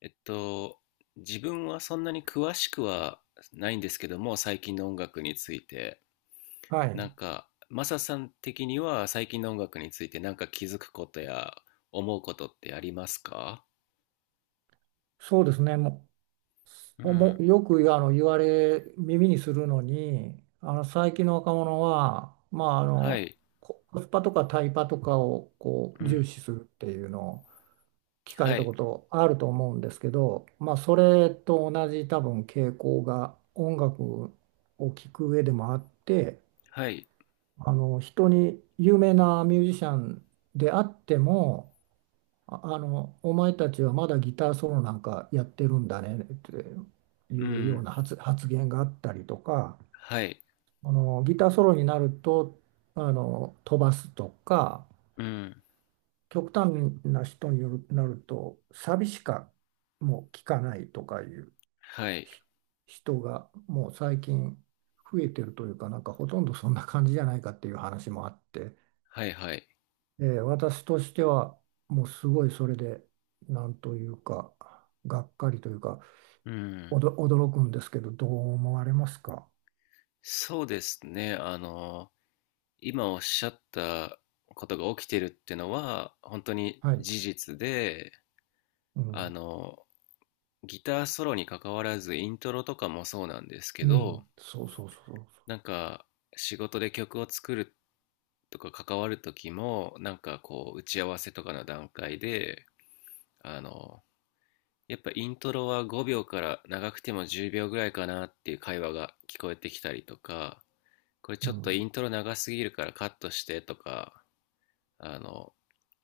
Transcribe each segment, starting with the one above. えっと、自分はそんなに詳しくはないんですけども、最近の音楽について、はなんい、か、マサさん的には最近の音楽についてなんか気づくことや思うことってありますか？そうですね、もうう、もん。うよく言われ、耳にするのに、あの最近の若者は、まあ、あはのい。ココスパとかタイパとかをこうう重ん。視するっていうのを聞かれはたい。ことあると思うんですけど、まあ、それと同じ多分傾向が音楽を聴く上でもあって、はい。あの人に有名なミュージシャンであっても、お前たちはまだギターソロなんかやってるんだねっていううようん。な発言があったりとか、はい。あの、ギターソロになると、あの、飛ばすとか、うん。極端な人による、なると、サビしかもう聞かないとかいうはい。ひ人がもう最近増えてるというか、なんかほとんどそんな感じじゃないかっていう話もあって、はい。はい。私としてはもうすごいそれでなんというかがっかりというかうん。驚くんですけど、どう思われますか？そうですね、今おっしゃったことが起きてるってのは、本当にはい、事実で、うあん、の、ギターソロに関わらずイントロとかもそうなんですけうん、ど、そうそうそうそなんか仕事で曲を作るとか関わる時も、なんかこう打ち合わせとかの段階であのやっぱイントロは5秒から長くても10秒ぐらいかなっていう会話が聞こえてきたりとか、これう、ちうょっとイントロ長すぎるからカットしてとか、あの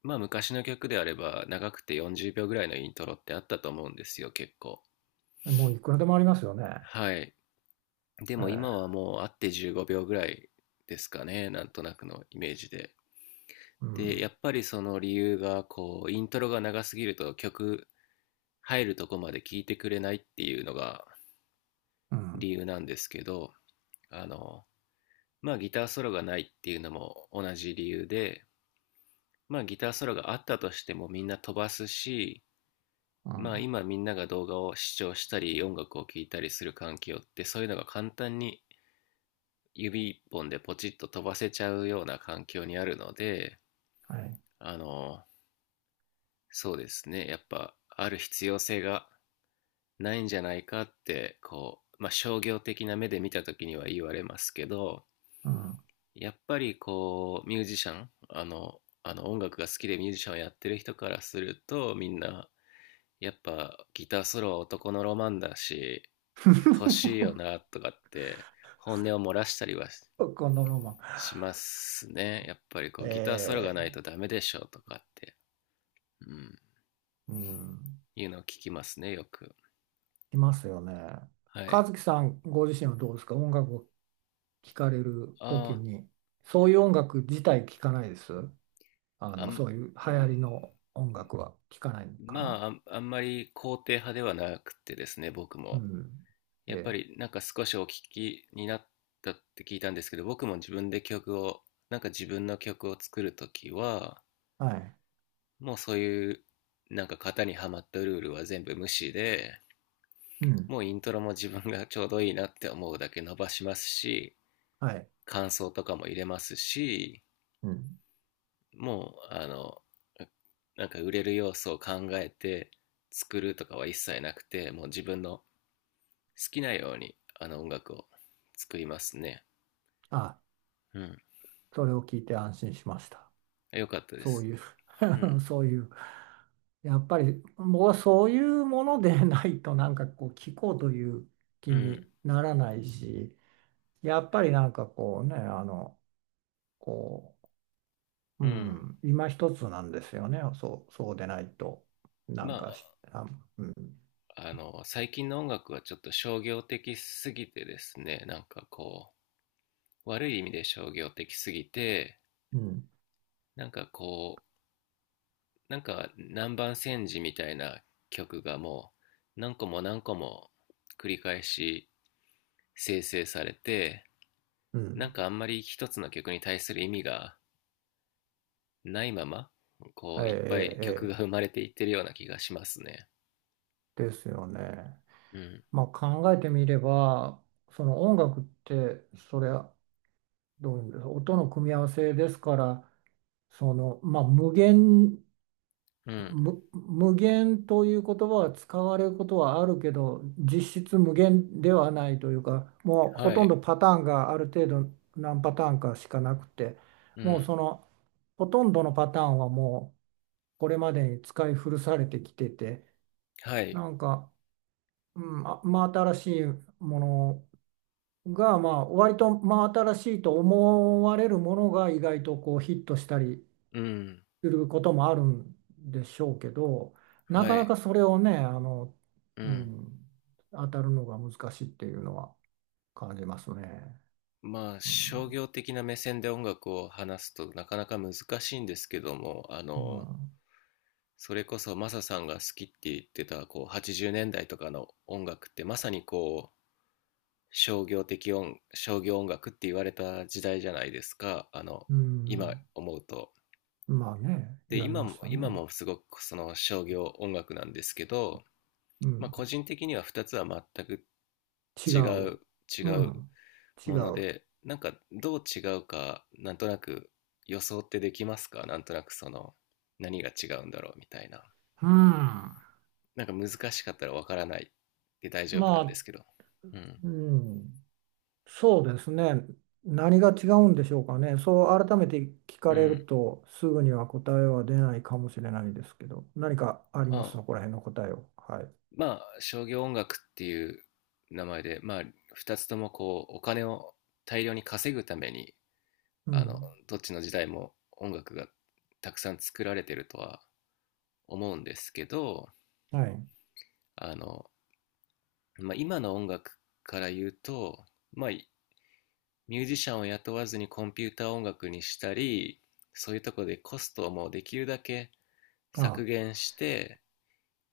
まあ昔の曲であれば長くて40秒ぐらいのイントロってあったと思うんですよ、結構。ん、もういくらでもありますよね。はい。でえも今はーもう会って15秒ぐらいですかね、なんとなくのイメージで。うで、やん、っぱりその理由が、こう、イントロが長すぎると曲入るとこまで聴いてくれないっていうのがうん、理由なんですけど、あの、まあギターソロがないっていうのも同じ理由で、まあギターソロがあったとしてもみんな飛ばすし、うまあん、今みんなが動画を視聴したり音楽を聴いたりする環境って、そういうのが簡単に指一本でポチッと飛ばせちゃうような環境にあるので、はい、あの、そうですね、やっぱある必要性がないんじゃないかって、こう、まあ、商業的な目で見た時には言われますけど、うん。やっぱりこう、ミュージシャン、音楽が好きでミュージシャンをやってる人からすると、みんな、やっぱギターソロは男のロマンだし、欲しいよ なとかって本音を漏らしたりはこのロマン。しますね。やっぱりこうギターソロがないえとダメでしょとかって、うん、うん、いうのを聞きますね、よく。いますよね。は和い。樹さんご自身はどうですか、音楽聞かれる時あに。そういう音楽自体聞かないです。ああ、あの、ん、そういう流行りの音楽は聞かないのかな。まあ、あんまり肯定派ではなくてですね、僕うも。ん。えやっぱえ、りなんか少しお聞きになったって聞いたんですけど、僕も自分で曲を、なんか自分の曲を作るときは、はい。もうそういうなんか型にはまったルールは全部無視で、うん。もうイントロも自分がちょうどいいなって思うだけ伸ばしますし、はい。感想とかも入れますし、うん。もうなんか売れる要素を考えて作るとかは一切なくて、もう自分の好きなように音楽を作りますね。あ、うん。それを聞いて安心しました。よかったでそうす。いう、 うん。 そういう。やっぱり僕はそういうものでないとなんかこう聞こうというう気ん。にならないし、やっぱりなんかこうね、あの、こう、ううん。ん、今一つなんですよね。そうでないと、なんまかし、あ、うん、あ最近の音楽はちょっと商業的すぎてですね、なんかこう悪い意味で商業的すぎて、うん、なんかこなんか南蛮戦時みたいな曲がもう何個も何個も繰り返し生成されて、うなんん、かあんまり一つの曲に対する意味がないまま、こええ、ういっぱい曲ええ、がえ生まれていってるような気がしますね。えですよね。うん。まあ考えてみれば、その音楽って、それはどういうんですか、音の組み合わせですから、その、まあ無限うん。む無限という言葉は使われることはあるけど、実質無限ではないというか、もうほはとんい。どパターンがある程度何パターンかしかなくて、うもうん。そのほとんどのパターンはもうこれまでに使い古されてきてて、はい。なんか、うん、真新しいものが、まあ割と真新しいと思われるものが意外とこうヒットしたりうん。することもあるんでしょうけど、なはかない。かそれをね、あの、ううん。ん、当たるのが難しいっていうのは感じますね。まあう商ん、業的な目線で音楽を話すとなかなか難しいんですけども、うん、それこそマサさんが好きって言ってたこう80年代とかの音楽って、まさにこう、商業音楽って言われた時代じゃないですか、う今ん、思うと。まあね、で言われ今ましも、た今ね。もすごくその商業音楽なんですけど、うまあ、ん、個人的には2つは全く違違う。う違ううん、違ものう。でなんか、どう違うかなんとなく予想ってできますか、なんとなくその何が違うんだろうみたいな。うん、まなんか難しかったらわからないで大丈夫なんであ、すけど。うん。うん。そうですね。何が違うんでしょうかね。そう改めて聞かうれるん。とすぐには答えは出ないかもしれないですけど、何かありまあすそこら辺の答えを。はい。まあ、商業音楽っていう名前で、まあ、二つともこう、お金を大量に稼ぐために、うあの、ん。どっちの時代も音楽がたくさん作られてるとは思うんですけど、はい。あの、まあ、今の音楽から言うと、まあ、ミュージシャンを雇わずにコンピューター音楽にしたり、そういうとこでコストをもうできるだけ削あ、減して、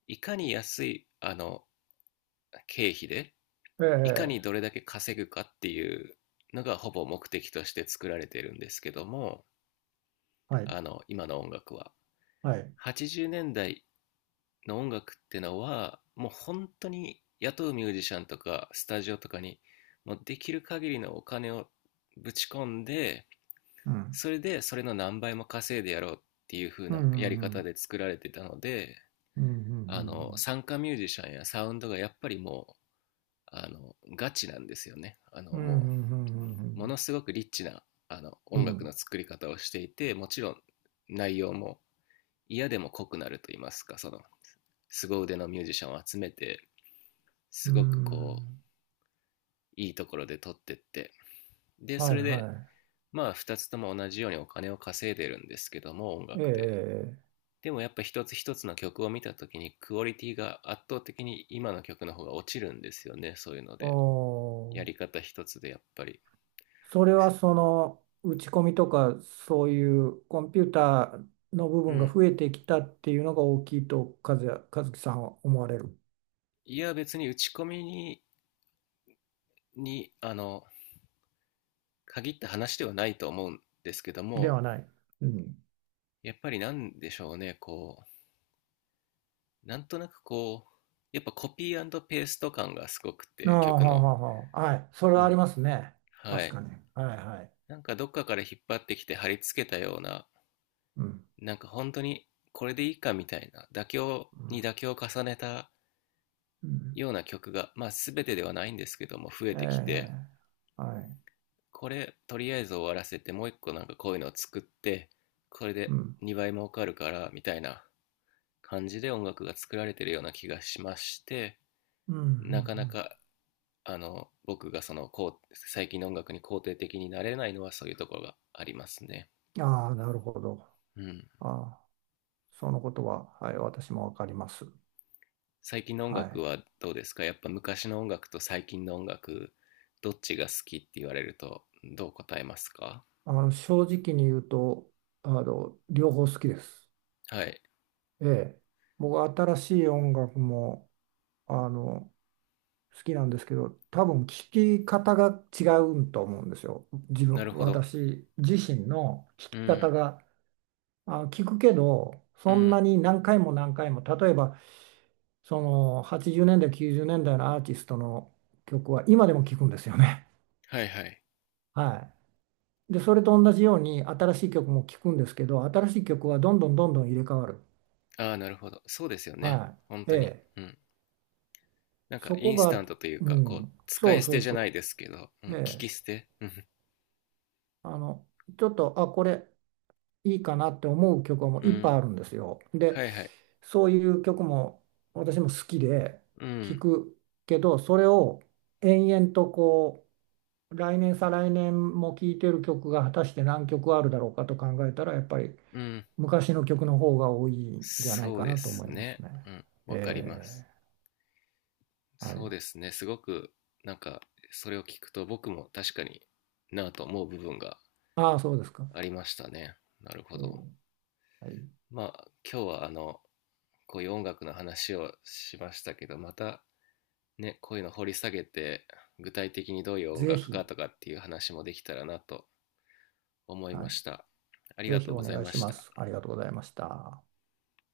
いかに安い、経費で、えいかにえ、どれだけ稼ぐかっていうのがほぼ目的として作られているんですけども、はい。今の音楽は。はい。80年代の音楽ってのは、もう本当に雇うミュージシャンとか、スタジオとかに、もうできる限りのお金をぶち込んで、うん。それでそれの何倍も稼いでやろうっていう風うなやりん。う方ん。で作られてたので、うん。うん。参加ミュージシャンやサウンドがやっぱりも、ガチなんですよね。うん。うもう、ものん。すごくリッチな、う音ん。う楽のん。作り方をしていて、もちろん内容も嫌でも濃くなると言いますか、その、凄腕のミュージシャンを集めて、うすごくこう、ん。いいところで撮ってって、で、そはい。れで、はまあ、二つとも同じようにお金を稼いでるんですけども、音い。え楽で。え。でもやっぱ一つ一つの曲を見た時にクオリティが圧倒的に今の曲の方が落ちるんですよね、そういうので。やおり方一つでやっぱり。それはその打ち込みとかそういうコンピューターの部う分がん、増えてきたっていうのが大きいと、和樹さんは思われる。いや、別に打ち込みに、に、あの、限った話ではないと思うんですけどでも、はない。うん。やっぱりなんでしょうね、こう、なんとなくこう、やっぱコピーペースト感がすごくあて、あ、曲はあの。はあはあ、はい。それうはありん。ますね。は確い。かに。はいはい。なんかどっかから引っ張ってきて貼り付けたような、うん。なんか本当にこれでいいかみたいな、妥協うにん。妥協を重ねたうん、ような曲が、まあ全てではないんですけども、増ええてきて、え、はい。これとりあえず終わらせてもう一個なんかこういうのを作って、これうでん。2倍儲かるからみたいな感じで音楽が作られてるような気がしまして、うん。うんうなかなか僕がそのこう最近の音楽に肯定的になれないのはそういうところがありますね。ん、ああ、なるほど。うん。ああ、そのことは、はい、私もわかります。最近の音は楽い。はどうですか、やっぱ昔の音楽と最近の音楽、どっちが好きって言われるとどう答えますか？あの、正直に言うと、あの、両方好きです。はい。ええ、僕新しい音楽もあの好きなんですけど、多分聴き方が違うと思うんですよ、自分なるほど。私自身の聴うきん。方が、聞くけど、うそんなん。に何回も何回も、例えばその80年代90年代のアーティストの曲は今でも聴くんですよね。はい。はい。 はい、でそれと同じように新しい曲も聴くんですけど、新しい曲はどんどんどんどん入れ替わる。ああ、なるほど。そうですよね。は本い、え当に。え、うん。なんか、そイこンスタが、ントといううか、こう、ん、使そいう捨そてうじゃないそですけど、うん、う。え聞え、き捨て。うん。あのちょっとこれいいかなって思う曲はもうういっぱいあん。るんですよ。ではいはい。そういう曲も私も好きでう聴ん。くけど、それを延々とこう来年再来年も聴いてる曲が果たして何曲あるだろうかと考えたらやっぱりうん。昔の曲の方が多いんじゃないそうかでなと思すいますね。ね。うん。わかりまえす。え、はそうい、ですね。すごく、なんか、それを聞くと僕も確かに、なぁと思う部分がああそうですか。ありましたね。なるほえど。え、はい、まあ、今日はこういう音楽の話をしましたけど、またね、こういうの掘り下げて、具体的にどういう音ぜ楽かひ、とかっていう話もできたらなと思いはまい、した。ありぜがひとうおござい願いまししまた。す。ありがとうございました。